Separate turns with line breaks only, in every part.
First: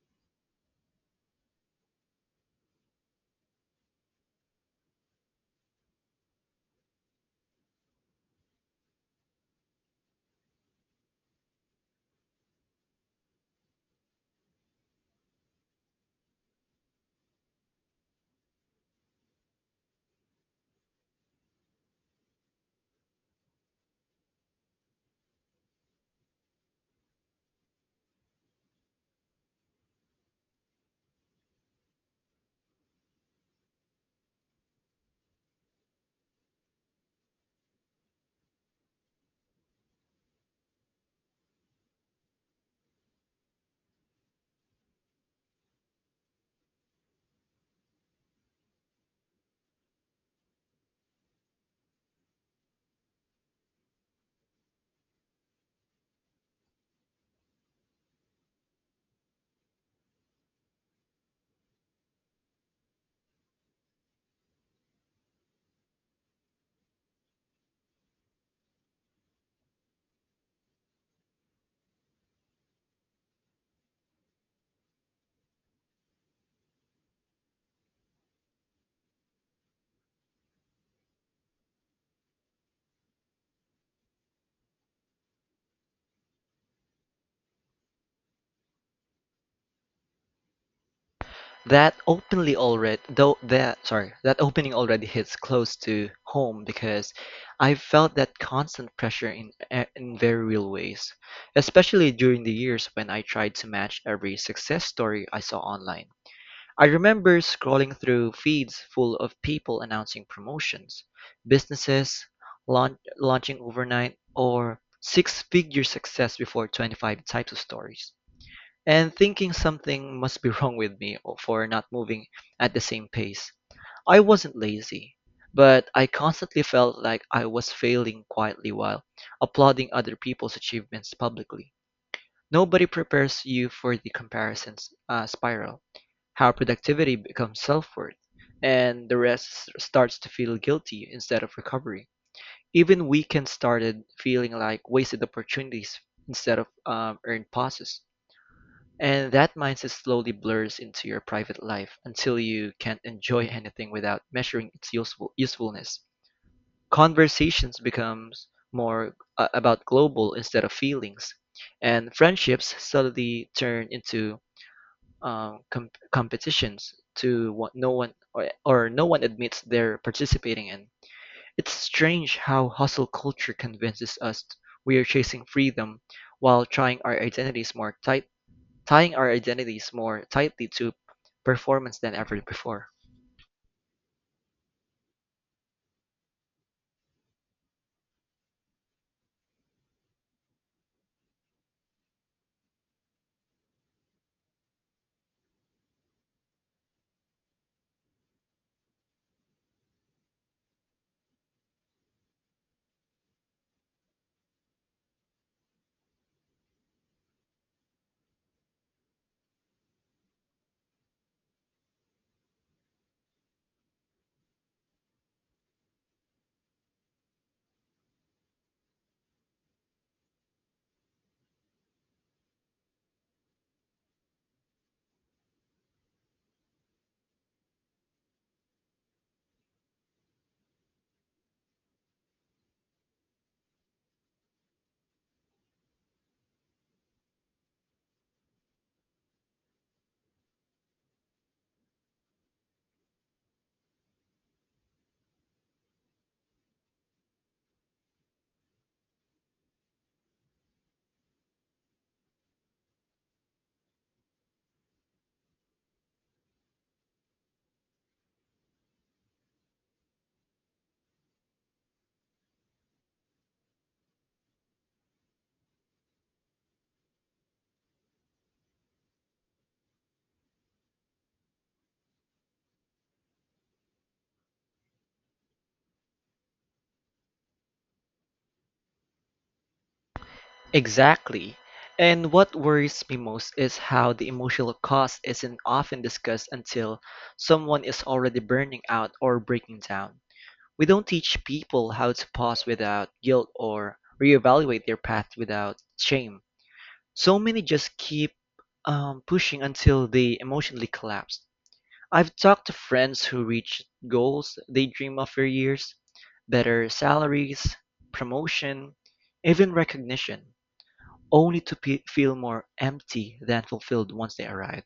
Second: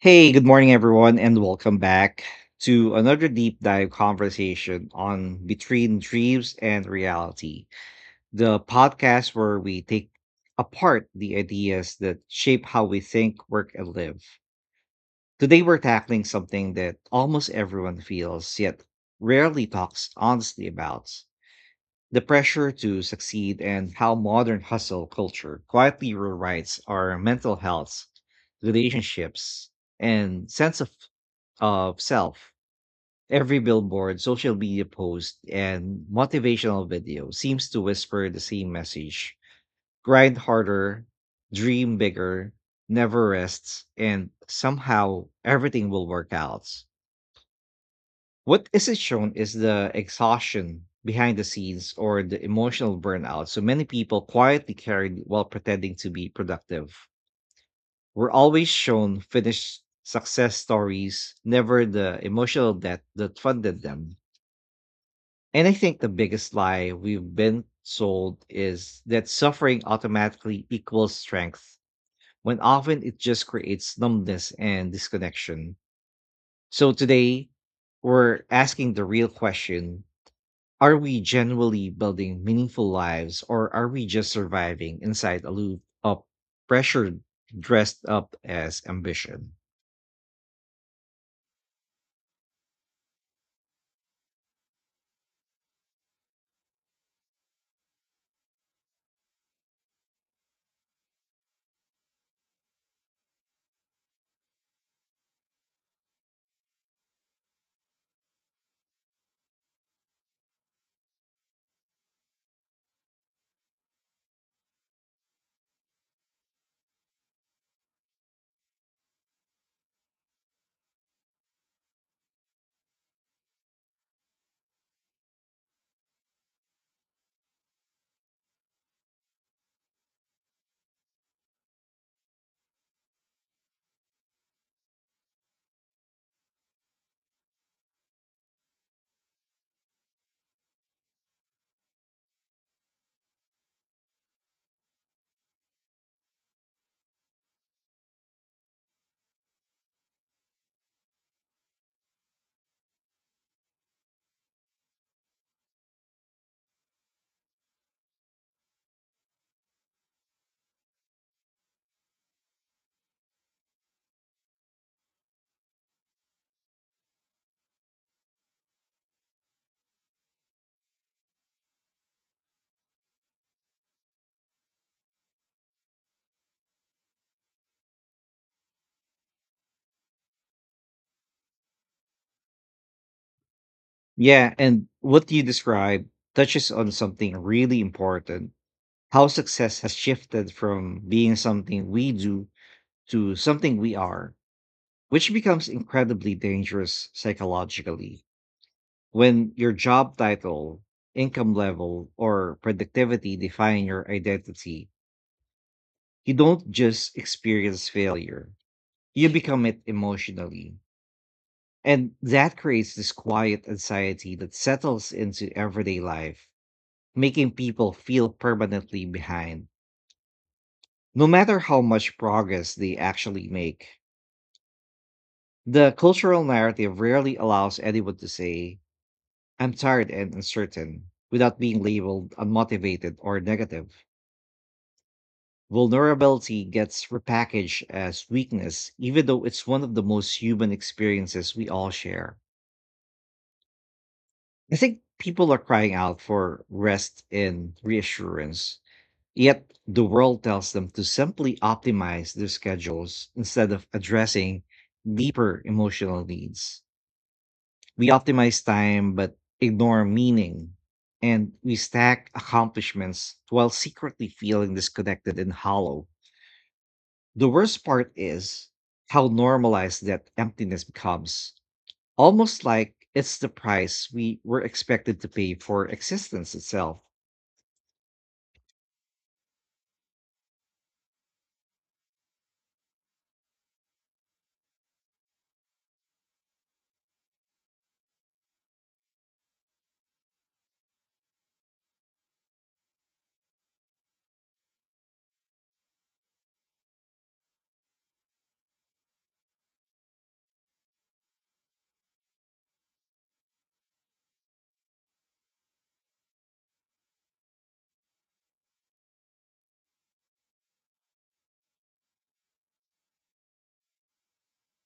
Hey, good morning, everyone, and welcome back to another deep dive conversation on Between Dreams and Reality, the podcast where we take apart the ideas that shape how we think, work, and live. Today, we're tackling something that almost everyone feels, yet rarely talks honestly about the pressure to succeed and how modern hustle culture quietly rewrites our mental health, relationships, and sense of self. Every billboard, social media post, and motivational video seems to whisper the same message: grind harder, dream bigger, never rests, and somehow everything will work out. What isn't shown is the exhaustion behind the scenes or the emotional burnout so many people quietly carried while pretending to be productive. We're always shown finished success stories, never the emotional debt that funded them. And I think the biggest lie we've been sold is that suffering automatically equals strength, when often it just creates numbness and disconnection. So today, we're asking the real question: Are we genuinely building meaningful lives, or are we just surviving inside a loop of pressure dressed up as ambition?
That openly already though that sorry, that opening already hits close to home because I felt that constant pressure in very real ways, especially during the years when I tried to match every success story I saw online. I remember scrolling through feeds full of people announcing promotions, businesses launching overnight, or six-figure success before 25 types of stories and thinking something must be wrong with me for not moving at the same pace. I wasn't lazy, but I constantly felt like I was failing quietly while applauding other people's achievements publicly. Nobody prepares you for the comparisons spiral, how productivity becomes self worth, and the rest starts to feel guilty instead of recovery. Even weekends started feeling like wasted opportunities instead of earned pauses. And that mindset slowly blurs into your private life until you can't enjoy anything without measuring its usefulness. Conversations becomes more about global instead of feelings, and friendships suddenly turn into competitions to what no one admits they're participating in. It's strange how hustle culture convinces us we are chasing freedom while trying our identities more tight tying our identities more tightly to performance than ever before.
Yeah, and what you describe touches on something really important: how success has shifted from being something we do to something we are, which becomes incredibly dangerous psychologically. When your job title, income level, or productivity define your identity, you don't just experience failure, you become it emotionally. And that creates this quiet anxiety that settles into everyday life, making people feel permanently behind, no matter how much progress they actually make. The cultural narrative rarely allows anyone to say, "I'm tired and uncertain," without being labeled unmotivated or negative. Vulnerability gets repackaged as weakness, even though it's one of the most human experiences we all share. I think people are crying out for rest and reassurance, yet the world tells them to simply optimize their schedules instead of addressing deeper emotional needs. We optimize time but ignore meaning, and we stack accomplishments while secretly feeling disconnected and hollow. The worst part is how normalized that emptiness becomes, almost like it's the price we were expected to pay for existence itself.
Exactly. And what worries me most is how the emotional cost isn't often discussed until someone is already burning out or breaking down. We don't teach people how to pause without guilt or reevaluate their path without shame. So many just keep pushing until they emotionally collapse. I've talked to friends who reached goals they dream of for years, better salaries, promotion, even recognition, only to pe feel more empty than fulfilled once they arrived.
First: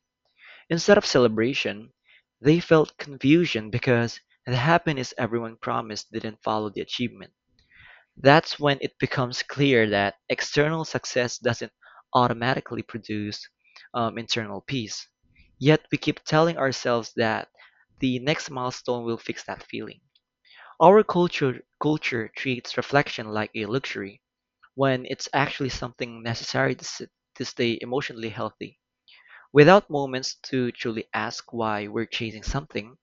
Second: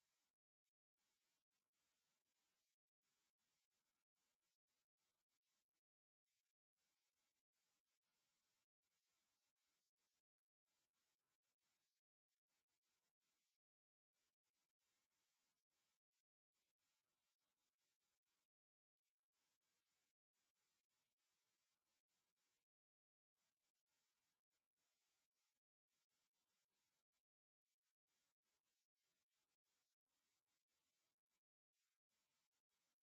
Instead of celebration, they felt confusion because the happiness everyone promised didn't follow the achievement. That's when it becomes clear that external success doesn't automatically produce internal peace. Yet we keep telling ourselves that the next milestone will fix that feeling. Our culture treats reflection like a luxury when it's actually something necessary to stay emotionally healthy. Without moments to truly ask why we're chasing something,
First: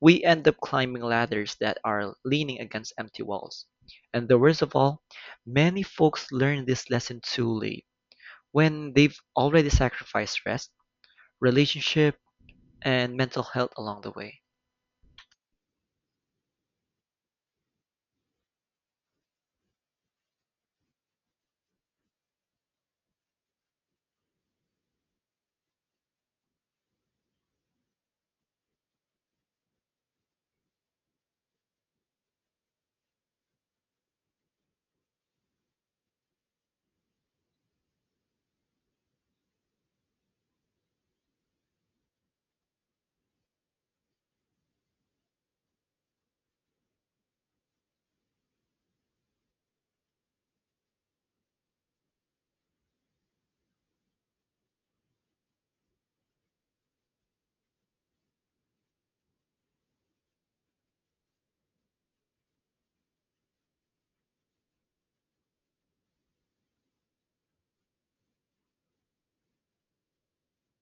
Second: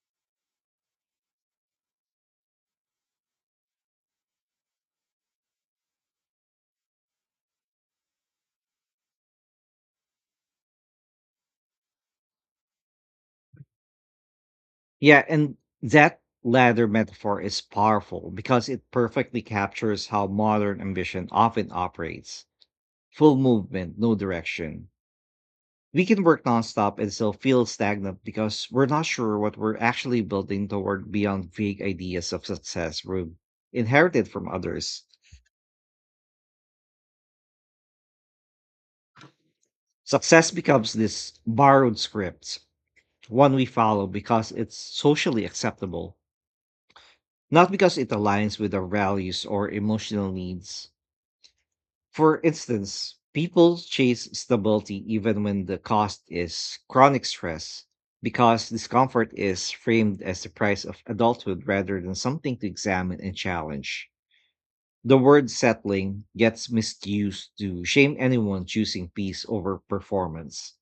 we end up climbing ladders that are leaning against empty walls. And the worst of all, many folks learn this lesson too late, when they've already sacrificed rest, relationship, and mental health along the way.
Yeah, and that ladder metaphor is powerful because it perfectly captures how modern ambition often operates: full movement, no direction. We can work nonstop and still feel stagnant because we're not sure what we're actually building toward beyond vague ideas of success we've inherited from others. Success becomes this borrowed script, one we follow because it's socially acceptable, not because it aligns with our values or emotional needs. For instance, people chase stability even when the cost is chronic stress, because discomfort is framed as the price of adulthood rather than something to examine and challenge. The word settling gets misused to shame anyone choosing peace over performance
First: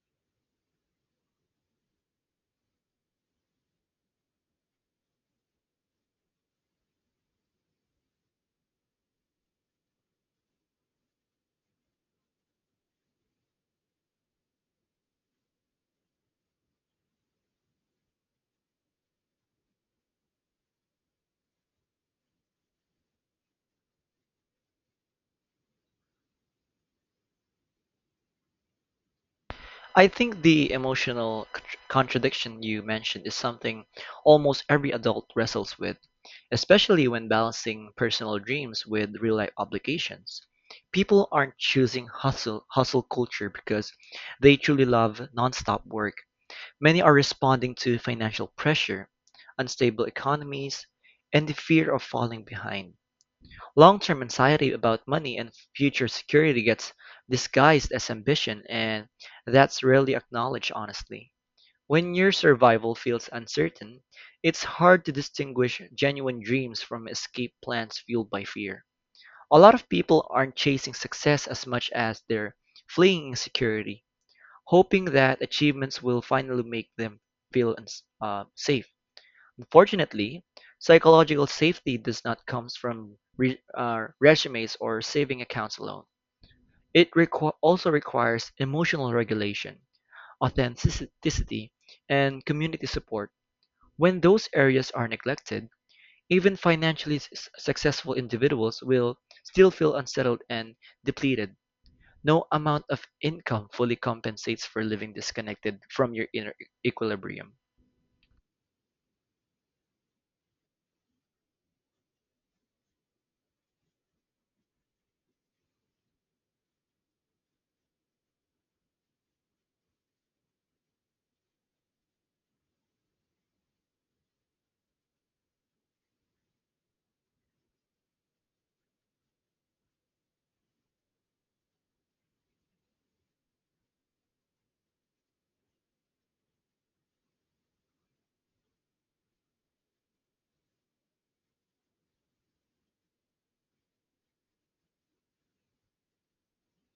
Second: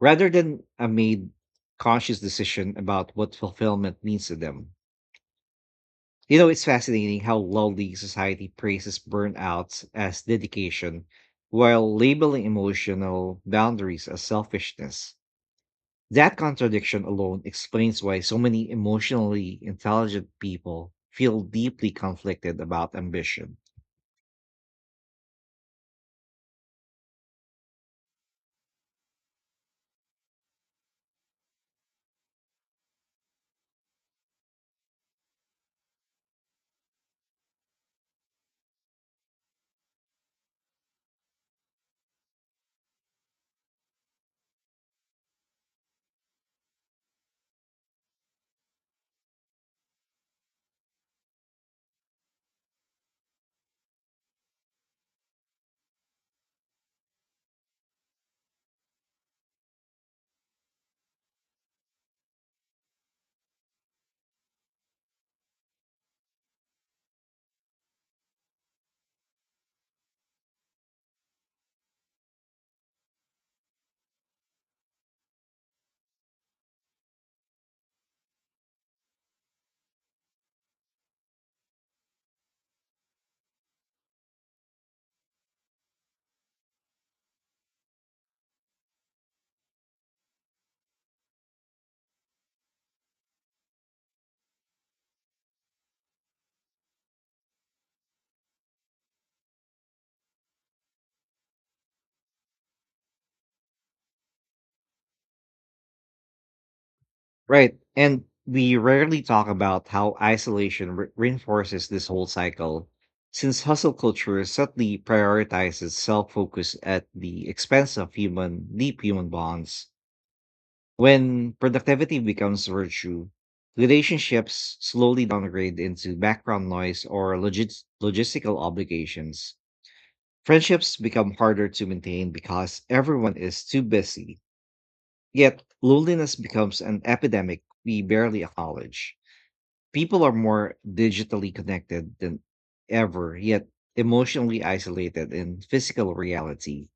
rather than a made conscious decision about what fulfillment means to them. You know, it's fascinating how lowly society praises burnout as dedication while labeling emotional boundaries as selfishness. That contradiction alone explains why so many emotionally intelligent people feel deeply conflicted about ambition.
I think the emotional contradiction you mentioned is something almost every adult wrestles with, especially when balancing personal dreams with real life obligations. People aren't choosing hustle culture because they truly love nonstop work. Many are responding to financial pressure, unstable economies, and the fear of falling behind. Long-term anxiety about money and future security gets disguised as ambition, and that's rarely acknowledged honestly. When your survival feels uncertain, it's hard to distinguish genuine dreams from escape plans fueled by fear. A lot of people aren't chasing success as much as they're fleeing insecurity, hoping that achievements will finally make them feel safe. Unfortunately, psychological safety does not come from resumes or saving accounts alone. It also requires emotional regulation, authenticity, and community support. When those areas are neglected, even financially successful individuals will still feel unsettled and depleted. No amount of income fully compensates for living disconnected from your inner equilibrium.
Right. And we rarely talk about how isolation reinforces this whole cycle, since hustle culture subtly prioritizes self focus at the expense of human, deep human bonds. When productivity becomes virtue, relationships slowly downgrade into background noise or logistical obligations. Friendships become harder to maintain because everyone is too busy. Yet, loneliness becomes an epidemic we barely acknowledge. People are more digitally connected than ever, yet emotionally isolated in physical reality.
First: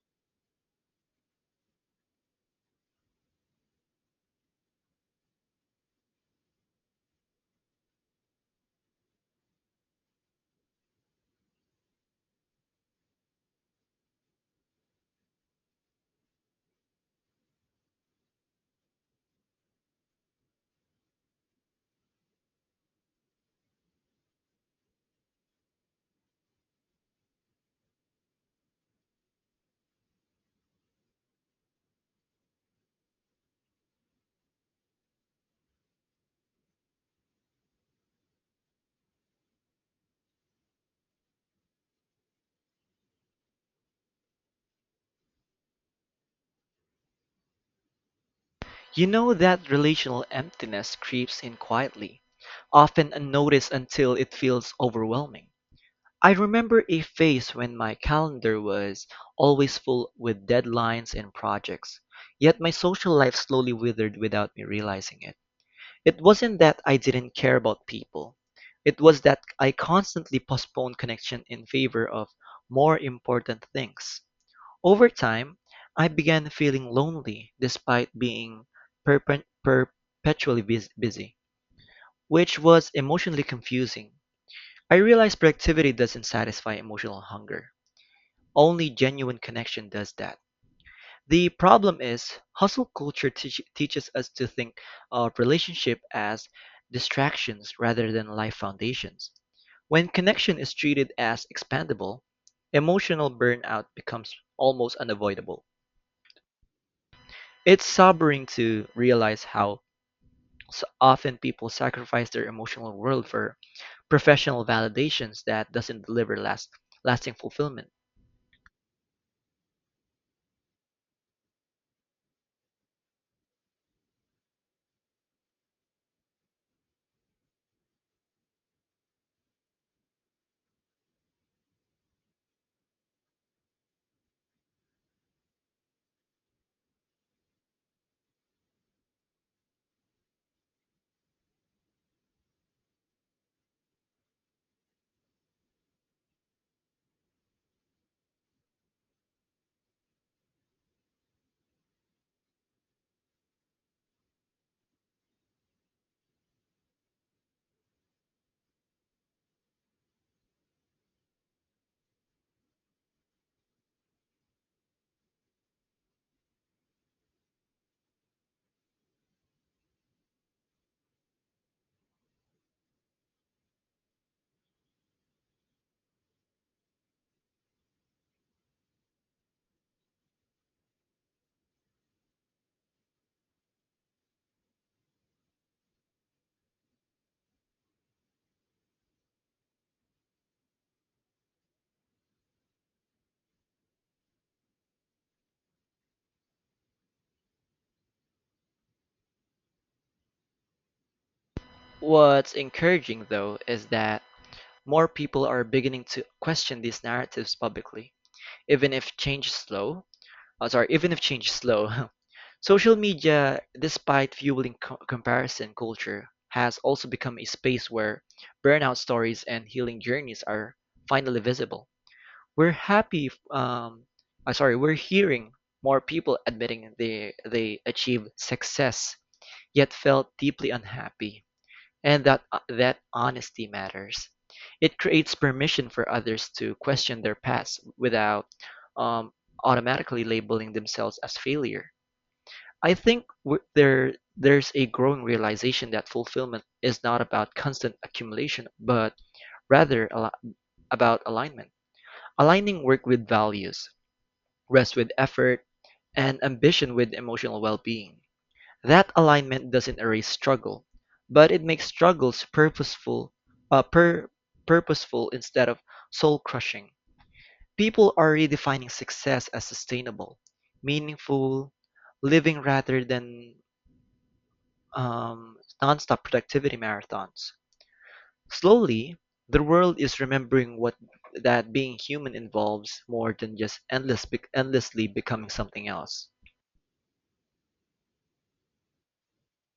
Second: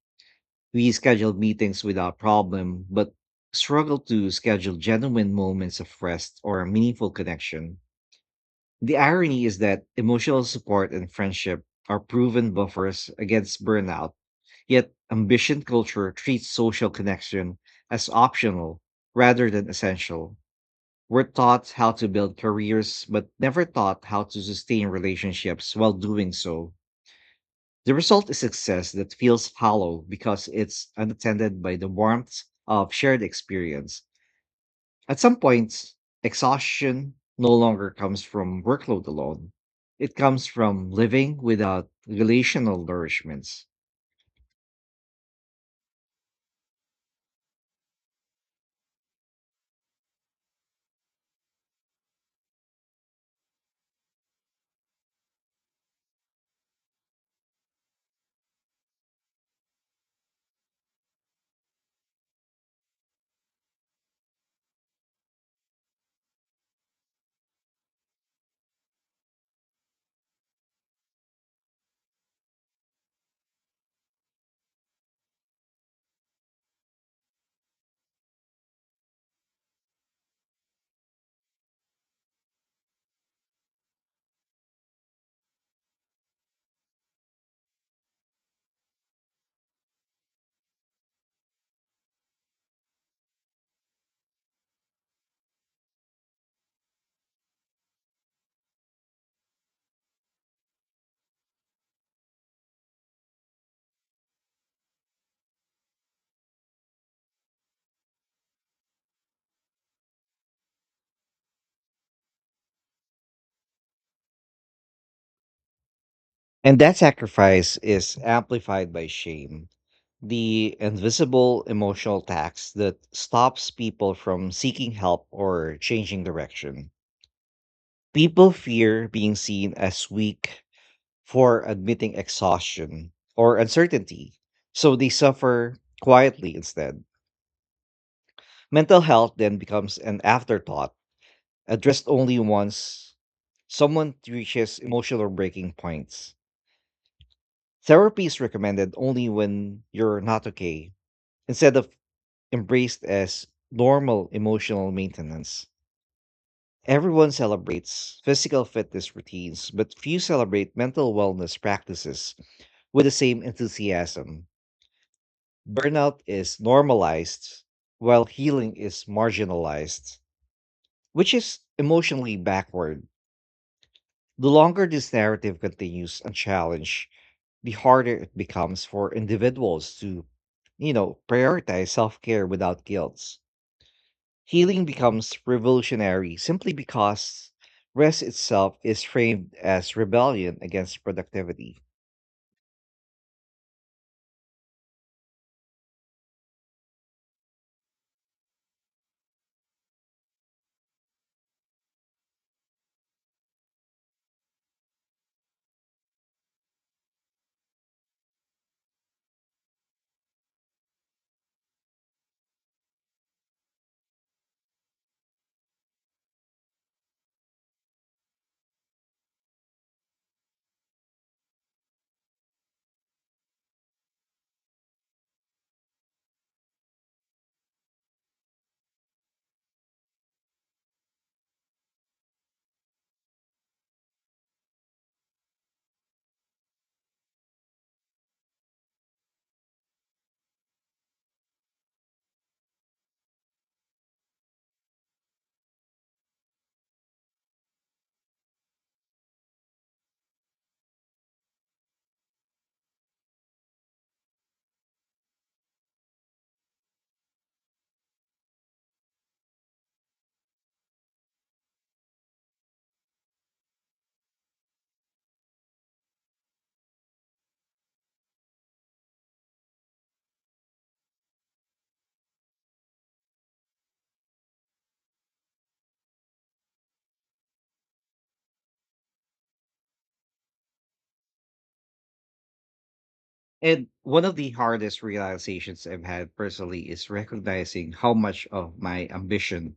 We schedule meetings without problem, but struggle to schedule genuine moments of rest or a meaningful connection. The irony is that emotional support and friendship are proven buffers against burnout, yet ambition culture treats social connection as optional rather than essential. We're taught how to build careers, but never taught how to sustain relationships while doing so. The result is success that feels hollow because it's unattended by the warmth of shared experience. At some points, exhaustion no longer comes from workload alone. It comes from living without relational nourishments.
You know that relational emptiness creeps in quietly, often unnoticed until it feels overwhelming. I remember a phase when my calendar was always full with deadlines and projects, yet my social life slowly withered without me realizing it. It wasn't that I didn't care about people. It was that I constantly postponed connection in favor of more important things. Over time, I began feeling lonely despite being perpetually busy, which was emotionally confusing. I realized productivity doesn't satisfy emotional hunger. Only genuine connection does that. The problem is, hustle culture teaches us to think of relationship as distractions rather than life foundations. When connection is treated as expandable, emotional burnout becomes almost unavoidable. It's sobering to realize how so often people sacrifice their emotional world for professional validations that doesn't deliver
And that
lasting
sacrifice
fulfillment.
is amplified by shame, the invisible emotional tax that stops people from seeking help or changing direction. People fear being seen as weak for admitting exhaustion or uncertainty, so they suffer quietly instead. Mental health then becomes an afterthought, addressed only once someone reaches emotional breaking points. Therapy is recommended only when you're not okay, instead of embraced as normal emotional maintenance. Everyone celebrates physical fitness routines, but few celebrate mental wellness practices with the same enthusiasm. Burnout is normalized while healing is marginalized, which is emotionally backward. The longer this narrative continues unchallenged, the harder it becomes for individuals to, you know, prioritize self care without guilt. Healing becomes revolutionary simply because rest itself is framed as rebellion against productivity.
What's encouraging though is that more people are beginning to question these narratives publicly. Even if change is slow, Even if change is slow. Social media, despite fueling comparison culture, has also become a space where burnout stories and healing journeys are finally visible. We're happy, f- sorry, we're hearing more people admitting they achieved success yet felt deeply unhappy, and that honesty matters. It creates permission for others to question their past without um, automatically labeling themselves as failure. I think there's a growing realization that fulfillment is not about constant accumulation, but rather al- about alignment. Aligning work with values, rest with effort, and ambition with emotional well-being. That alignment doesn't erase struggle, but it makes struggles uh, pur- purposeful instead of soul-crushing. People are redefining success as sustainable, meaningful living rather than um, non-stop productivity marathons. Slowly, the world is remembering what that being human involves more than just
And one of the hardest
endlessly becoming
realizations
something
I've
else.
had personally is recognizing how much of my ambition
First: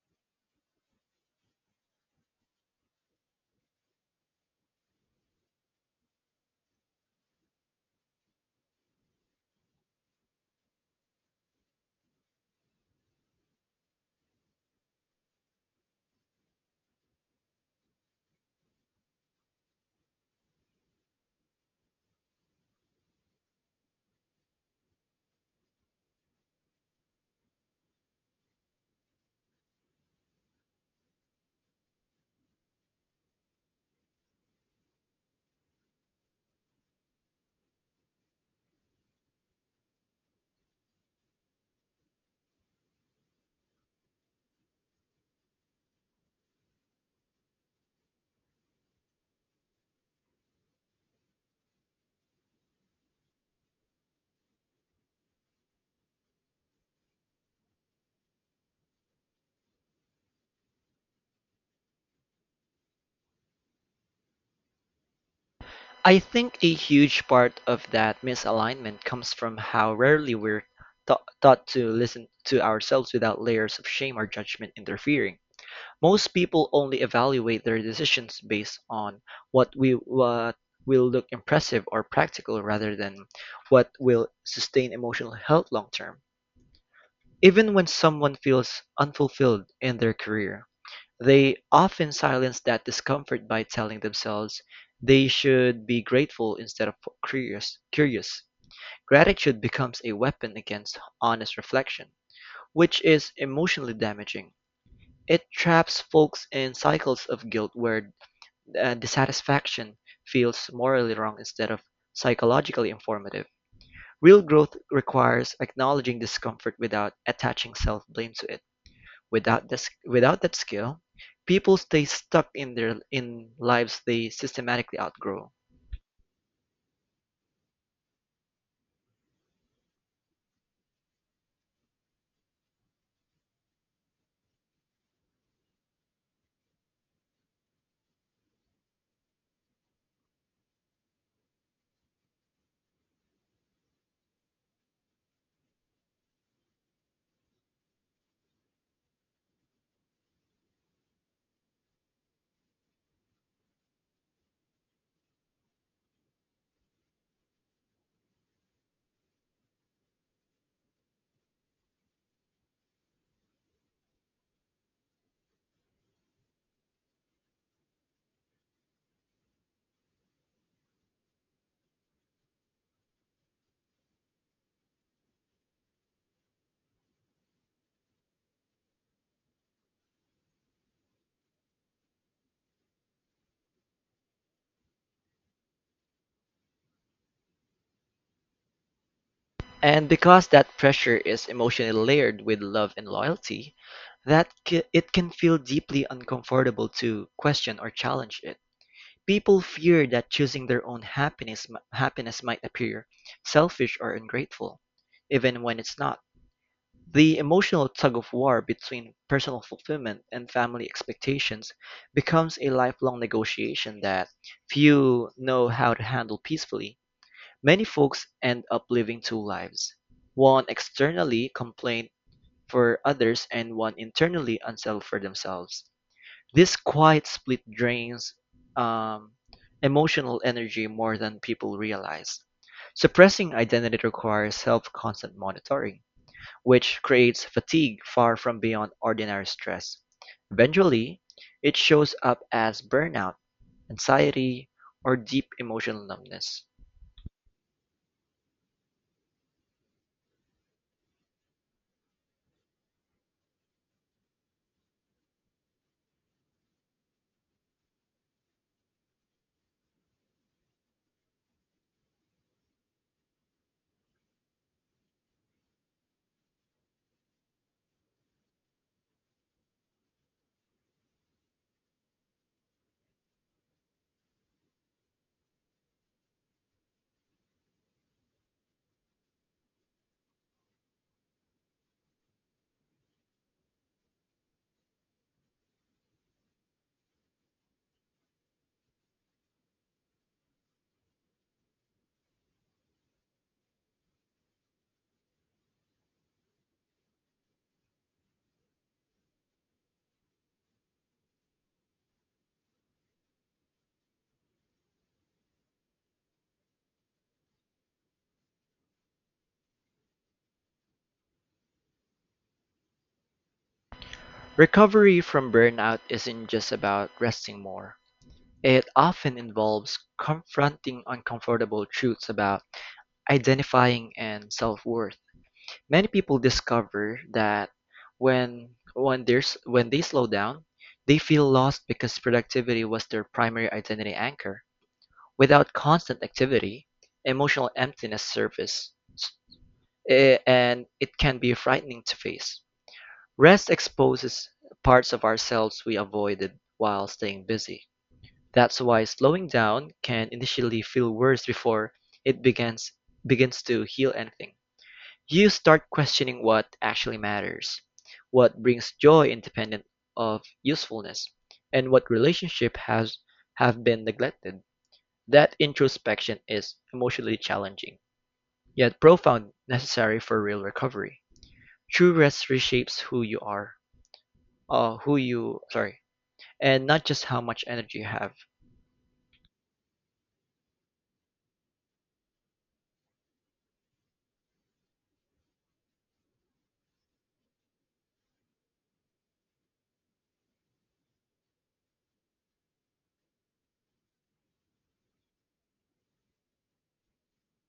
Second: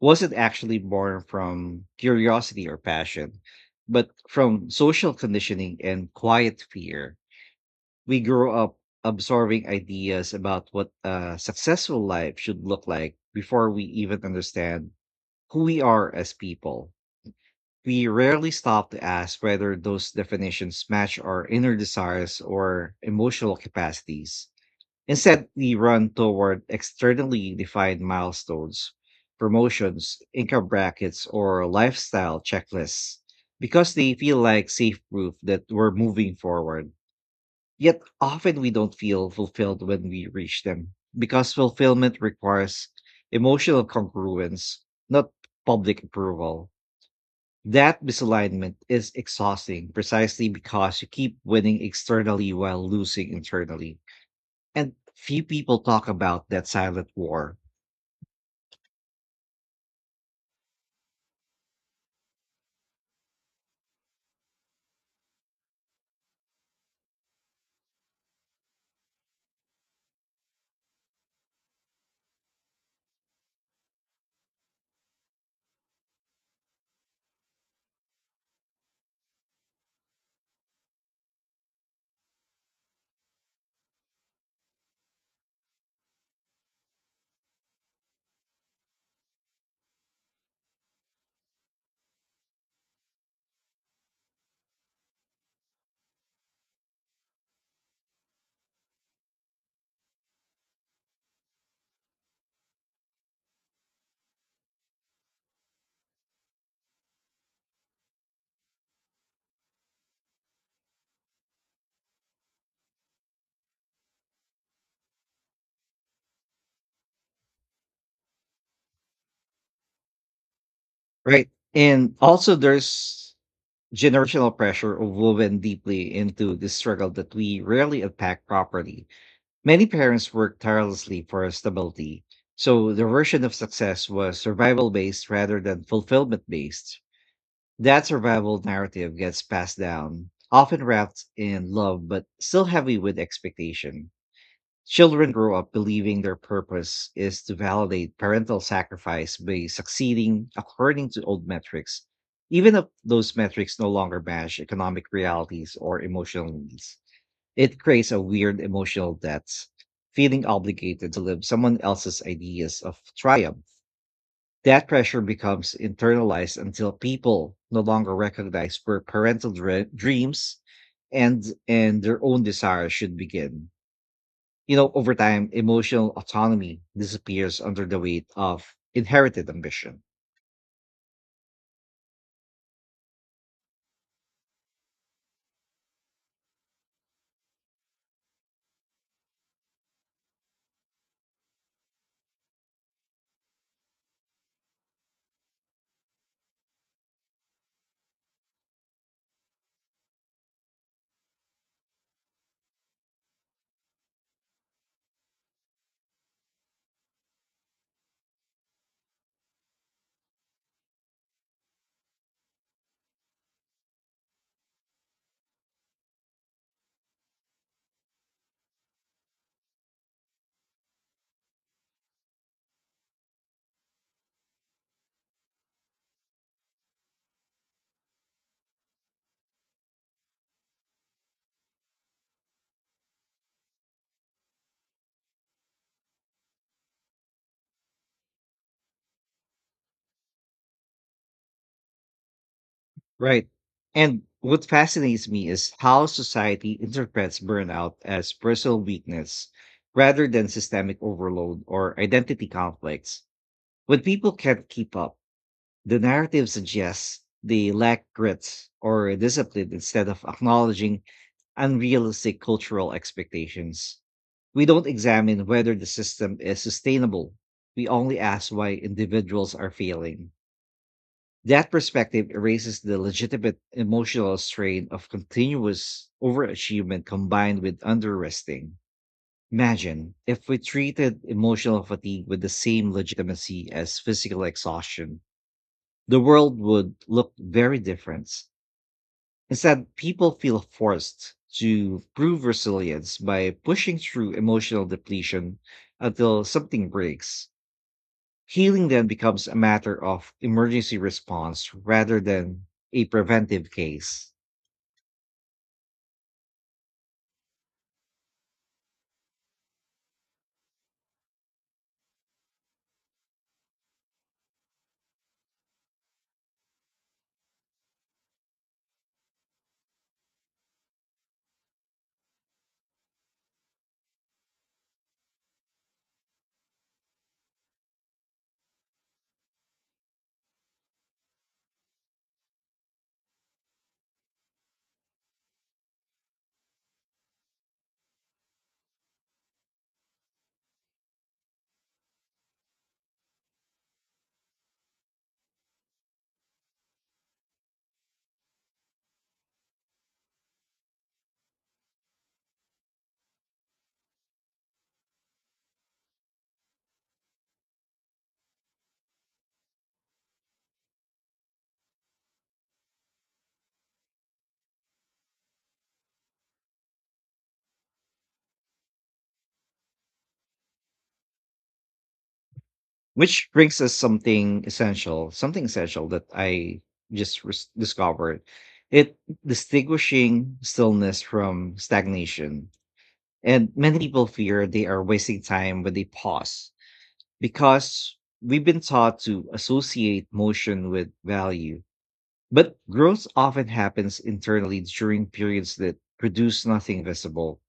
wasn't actually born from curiosity or passion, but from social conditioning and quiet fear. We grow up absorbing ideas about what a successful life should look like before we even understand who we are as people. We rarely stop to ask whether those definitions match our inner desires or emotional capacities. Instead, we run toward externally defined milestones, promotions, income brackets, or lifestyle checklists, because they feel like safe proof that we're moving forward. Yet often we don't feel fulfilled when we reach them because fulfillment requires emotional congruence, not public approval. That misalignment is exhausting precisely because you keep winning externally while losing internally. And few people talk about that silent war,
I think a huge part of that misalignment comes from how rarely we're taught to listen to ourselves without layers of shame or judgment interfering. Most people only evaluate their decisions based on what will look impressive or practical rather than what will sustain emotional health long term. Even when someone feels unfulfilled in their career, they often silence that discomfort by telling themselves they should be grateful instead of curious. Gratitude becomes a weapon against honest reflection, which is emotionally damaging. It traps folks in cycles of guilt where dissatisfaction feels morally wrong instead of psychologically informative. Real growth requires acknowledging discomfort without attaching self blame to it. Without that skill,
right?
people stay
And
stuck
also,
in their
there's
in lives they
generational pressure
systematically outgrow.
woven deeply into this struggle that we rarely unpack properly. Many parents worked tirelessly for stability. So, their version of success was survival based rather than fulfillment based. That survival narrative gets passed down, often wrapped in love but still heavy with expectation. Children grow up believing their purpose is to validate parental sacrifice by succeeding according to old metrics, even if those metrics no longer match economic realities or emotional needs. It creates a weird emotional debt, feeling obligated to live someone else's ideas of triumph. That pressure becomes internalized until people no longer recognize where parental dreams and their own desires should begin. You know, over time, emotional autonomy disappears under the weight of inherited ambition.
And because that pressure is emotionally layered with love and loyalty, it can feel deeply uncomfortable to question or challenge it. People fear that choosing their own happiness might appear selfish or ungrateful, even when it's not. The emotional tug-of-war between personal fulfillment and family expectations becomes a lifelong negotiation that few know how to handle peacefully. Many folks end up living two lives, one externally complained for others and one internally unsettled for themselves. This quiet split drains um, emotional energy more than people realize. Suppressing identity requires self-constant monitoring which creates fatigue far from beyond ordinary stress. Eventually, it shows up as burnout,
Right. And what
anxiety, or
fascinates me
deep
is
emotional
how
numbness.
society interprets burnout as personal weakness rather than systemic overload or identity conflicts. When people can't keep up, the narrative suggests they lack grit or discipline instead of acknowledging unrealistic cultural expectations. We don't examine whether the system is sustainable. We only ask why individuals are failing. That perspective erases the legitimate emotional strain of continuous overachievement combined with underresting. Imagine if we treated emotional fatigue with the same legitimacy as physical exhaustion, the world would look very different. Instead, people feel forced to prove resilience by pushing through emotional depletion until something breaks. Healing then becomes a matter of emergency response rather than a preventive case.
Recovery from burnout isn't just about resting more. It often involves confronting uncomfortable truths about identifying and self-worth. Many people discover that when they slow down, they feel lost because productivity was their primary identity anchor. Without constant activity, emotional emptiness surfaces, and it can be frightening to face. Rest exposes parts of ourselves we avoided while staying busy. That's why slowing down can initially feel worse before it begins to heal anything. You start questioning what actually matters, what brings joy independent of usefulness, and what relationship has have been neglected. That introspection is emotionally challenging, yet profound, necessary for real recovery. True rest reshapes who you
Which
are,
brings us
uh, who you,
something
sorry,
essential that I
and not just how
just
much
res-
energy you have.
discovered. It, distinguishing stillness from stagnation. And many people fear they are wasting time when they pause because we've been taught to associate motion with value. But growth often happens internally during periods that produce nothing visible.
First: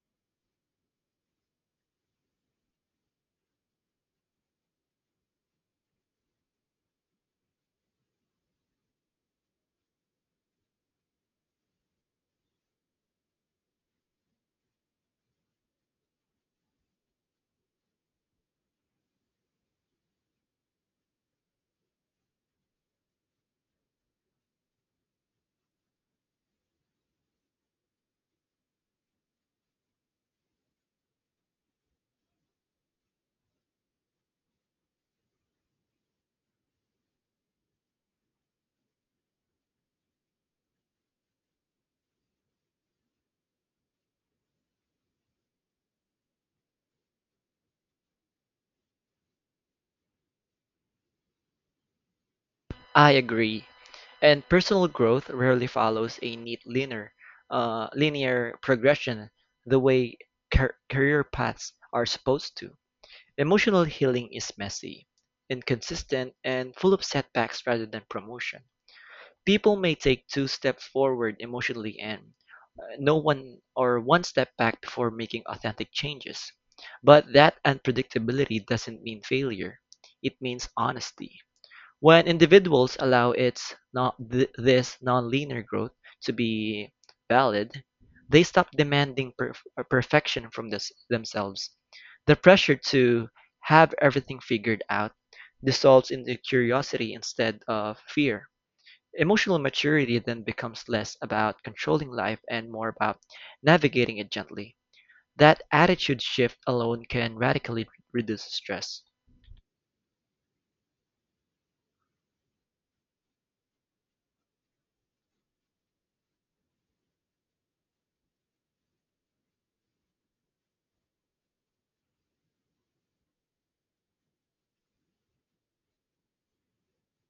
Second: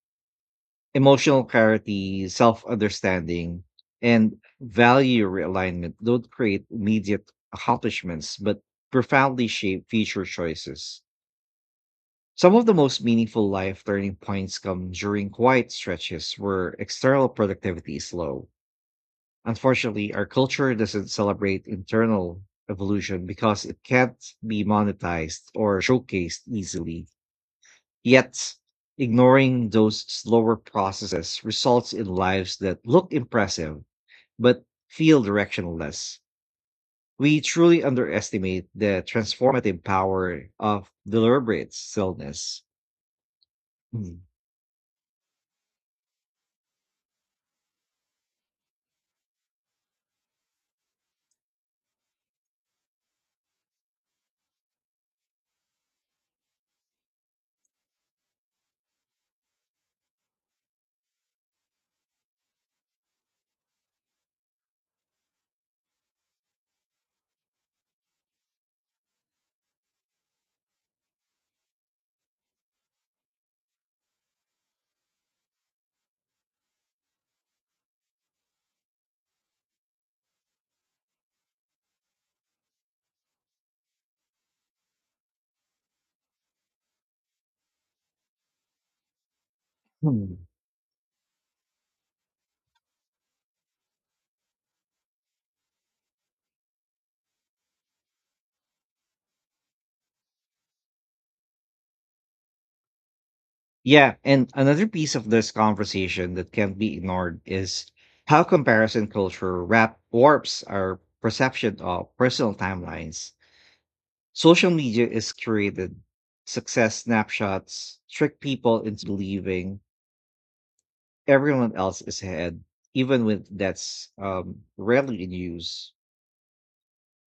Emotional clarity, self understanding, and value realignment don't create immediate accomplishments, but profoundly shape future choices. Some of the most meaningful life turning points come during quiet stretches where external productivity is low. Unfortunately, our culture doesn't celebrate internal evolution because it can't be monetized or showcased easily. Yet, ignoring those slower processes results in lives that look impressive but feel directionless. We truly underestimate the transformative power of deliberate stillness. Hmm.
I agree. And personal growth rarely follows a neat linear progression the way career paths are supposed to. Emotional healing is messy, inconsistent, and full of setbacks rather than promotion. People may take two steps forward emotionally and no one or one step back before making authentic changes. But that unpredictability doesn't mean failure. It means honesty. When individuals allow its not th- this nonlinear growth to be valid, they stop demanding
Hmm.
perfection from themselves. The pressure to have everything figured out dissolves into curiosity instead of fear. Emotional maturity then becomes less about controlling life and more about
Yeah,
navigating it
and
gently.
another piece of this
That attitude
conversation that
shift
can't be
alone can
ignored is
radically reduce
how
stress.
comparison culture wrap warps our perception of personal timelines. Social media is curated success snapshots, trick people into believing everyone else is ahead, even when that's rarely in use.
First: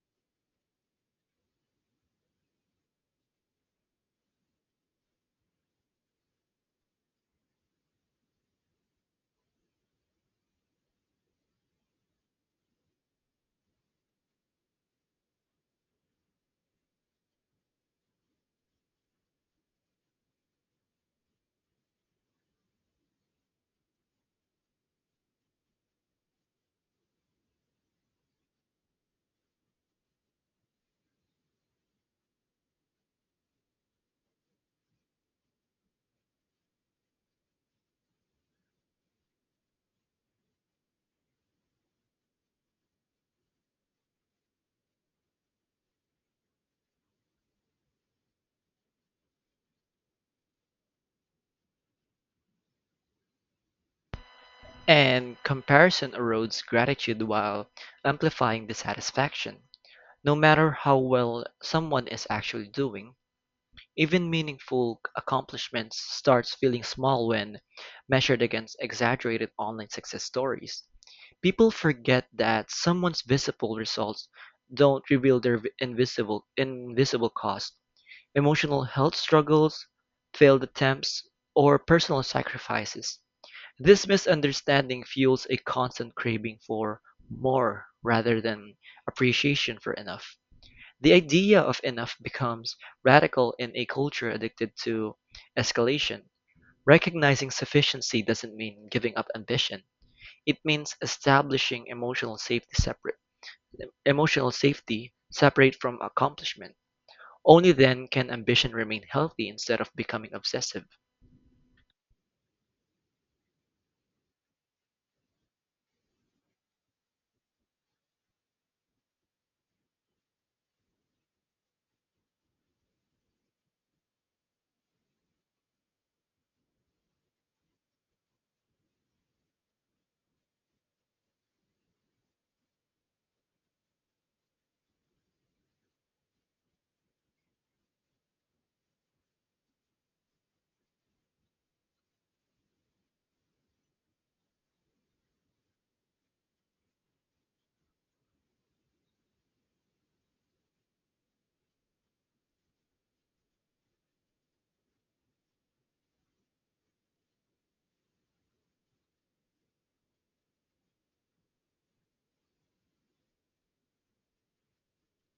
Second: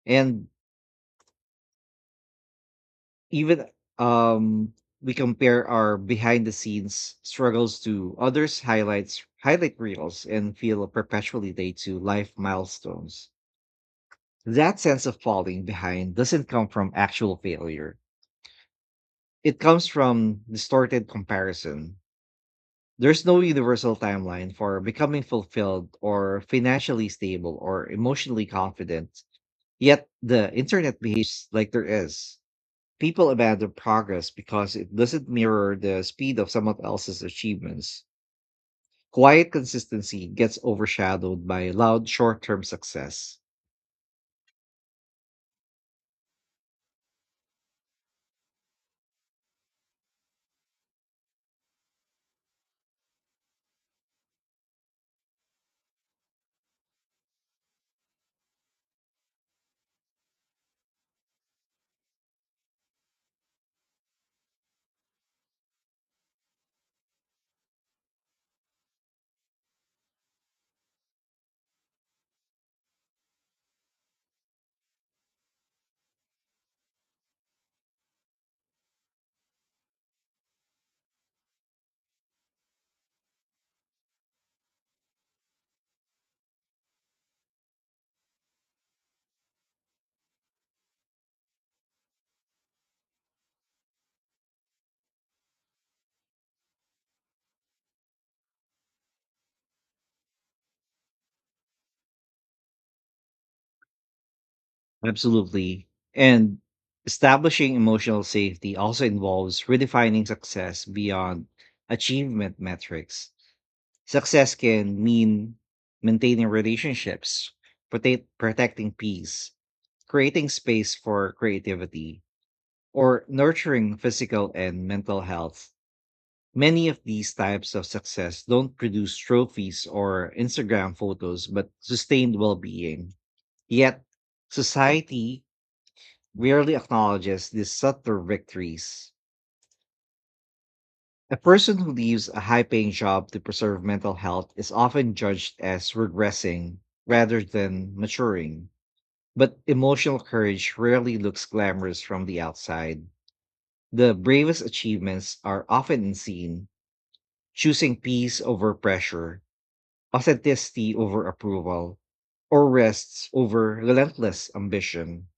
And even um we compare our behind the scenes struggles to others highlight reels and feel perpetually late to life milestones. That sense of falling behind doesn't come from actual failure, it comes from distorted comparison. There's no universal timeline for becoming fulfilled or financially stable or emotionally confident, yet the internet behaves like there is. People abandon progress because it doesn't mirror the speed of someone else's achievements. Quiet consistency gets overshadowed by loud short term success.
And comparison erodes gratitude while amplifying dissatisfaction. No matter how well someone is actually doing, even meaningful accomplishments starts feeling small when measured against exaggerated online success stories. People forget that someone's visible results don't reveal their invisible cost, emotional health struggles, failed attempts, or personal sacrifices. This misunderstanding fuels a constant craving for more rather than appreciation for enough. The idea of enough becomes radical in a culture addicted to escalation. Recognizing sufficiency doesn't mean giving up ambition. It means establishing emotional safety separate
Absolutely.
from
And
accomplishment. Only
establishing
then
emotional
can ambition
safety
remain
also
healthy
involves
instead of
redefining
becoming
success
obsessive.
beyond achievement metrics. Success can mean maintaining relationships, protecting peace, creating space for creativity, or nurturing physical and mental health. Many of these types of success don't produce trophies or Instagram photos, but sustained well being. Yet, society rarely acknowledges these subtle victories. A person who leaves a high paying job to preserve mental health is often judged as regressing rather than maturing. But emotional courage rarely looks glamorous from the outside. The bravest achievements are often unseen, choosing peace over pressure, authenticity over approval, or rests over relentless ambition.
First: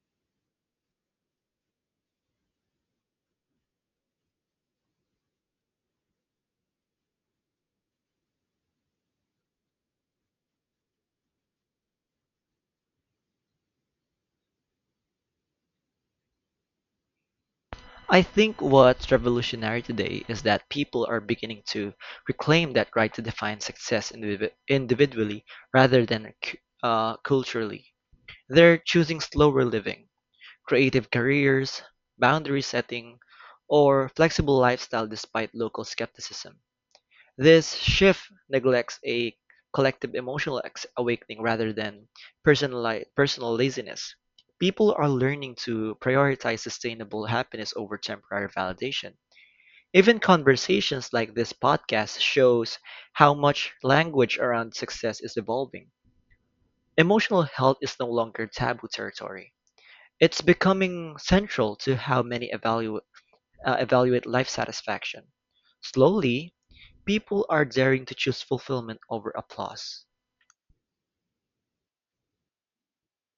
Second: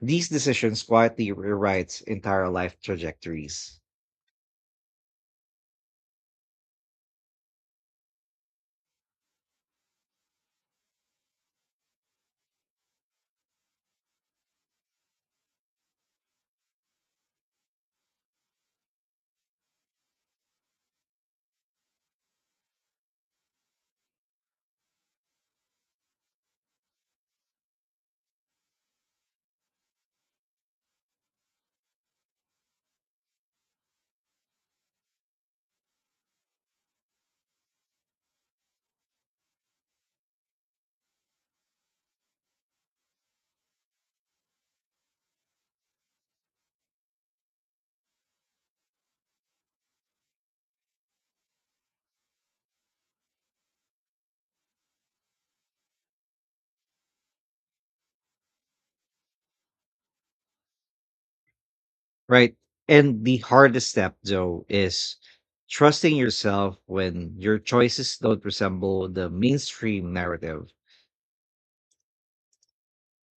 These decisions quietly rewrite entire life trajectories,
I think what's revolutionary today is that people are beginning to reclaim that right to define success individually rather than culturally. They're choosing slower living, creative careers, boundary setting, or flexible lifestyle despite local skepticism. This shift neglects a collective emotional awakening rather than personal personal laziness. People are learning to prioritize sustainable happiness over temporary validation. Even conversations like this podcast shows how much language around success is evolving. Emotional health is no longer taboo territory. It's becoming central to how many
right? And the hardest step,
evaluate life
though, is
satisfaction.
trusting
Slowly,
yourself when
people
your
are daring to
choices don't
choose fulfillment
resemble the
over applause.
mainstream narrative.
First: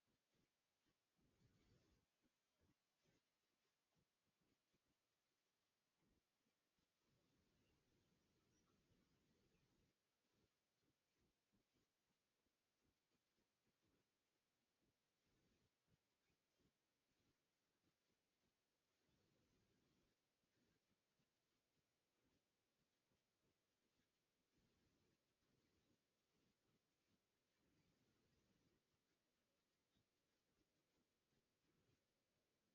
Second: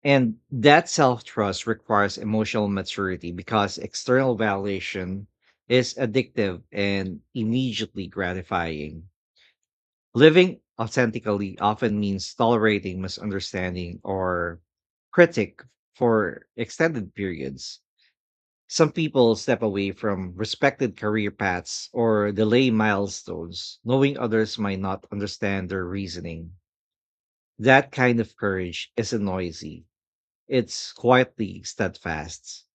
And that self trust requires emotional maturity because external validation is addictive and immediately gratifying. Living authentically often means tolerating misunderstanding or critic for extended periods. Some people step away from respected career paths or delay milestones, knowing others might not understand their reasoning. That kind of courage isn't noisy, it's quietly steadfast.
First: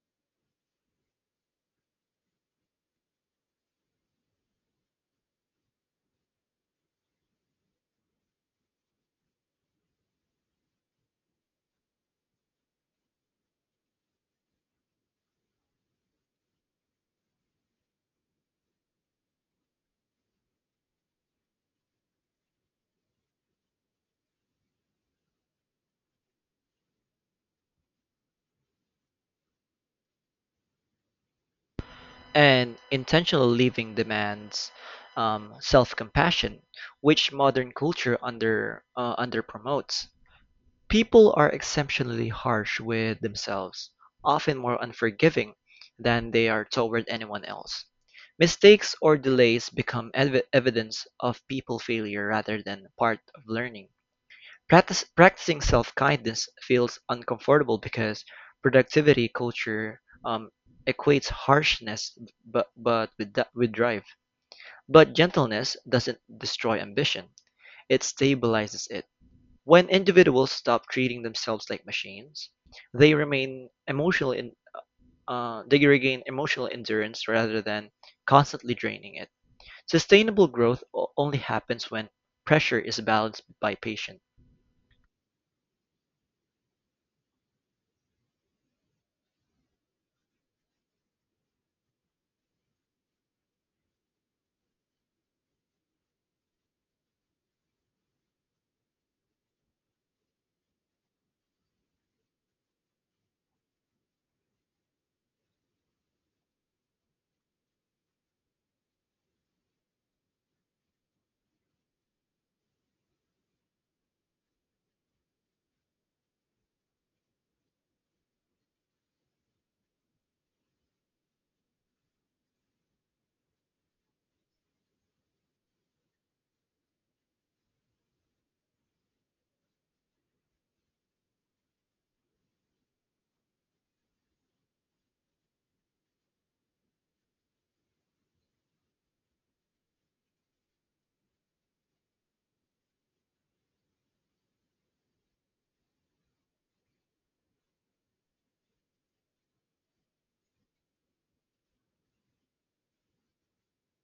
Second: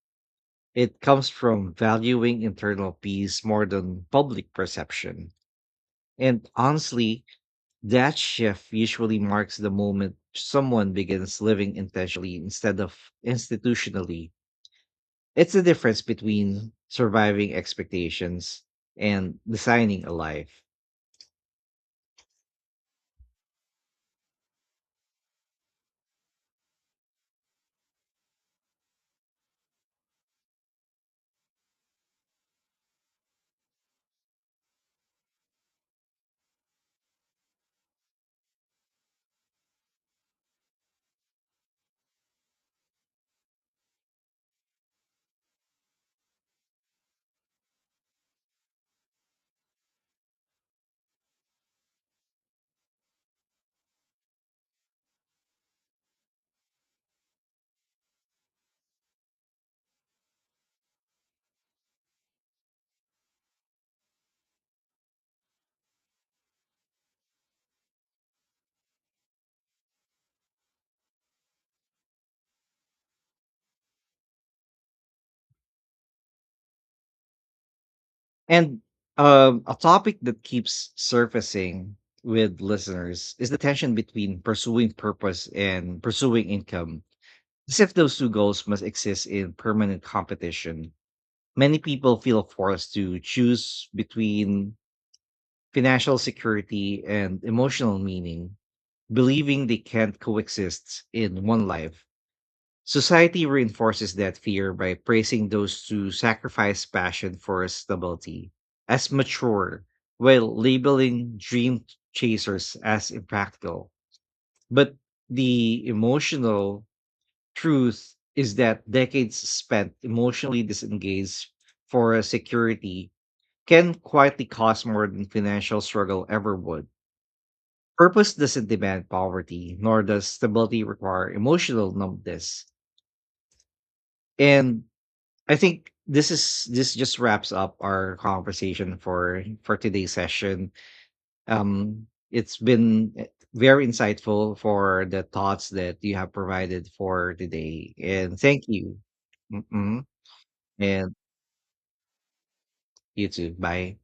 It comes from valuing internal peace more than public perception. And honestly, that shift usually marks the moment someone begins living intentionally instead of institutionally. It's the difference between surviving expectations and designing a life.
And intentional living demands self-compassion, which modern culture under promotes. People are exceptionally harsh with themselves, often more unforgiving than they are toward anyone else. Mistakes or delays become evidence of people failure rather than part of learning. Practicing self-kindness feels uncomfortable because productivity culture equates harshness with drive. But gentleness doesn't destroy ambition. It stabilizes it. When individuals stop treating themselves like machines, they remain emotional in, they regain emotional endurance rather than constantly
And
draining it.
a topic that
Sustainable growth
keeps
only happens
surfacing
when
with
pressure is
listeners
balanced
is the
by
tension
patience.
between pursuing purpose and pursuing income, as if those two goals must exist in permanent competition. Many people feel forced to choose between financial security and emotional meaning, believing they can't coexist in one life. Society reinforces that fear by praising those who sacrifice passion for stability as mature, while labeling dream chasers as impractical. But the emotional truth is that decades spent emotionally disengaged for security can quietly cost more than financial struggle ever would. Purpose doesn't demand poverty, nor does stability require emotional numbness. And I think this just wraps up our conversation for today's session. Um, it's been very insightful for the thoughts that you have provided for today, and thank you. Mm-mm. And you too. Bye.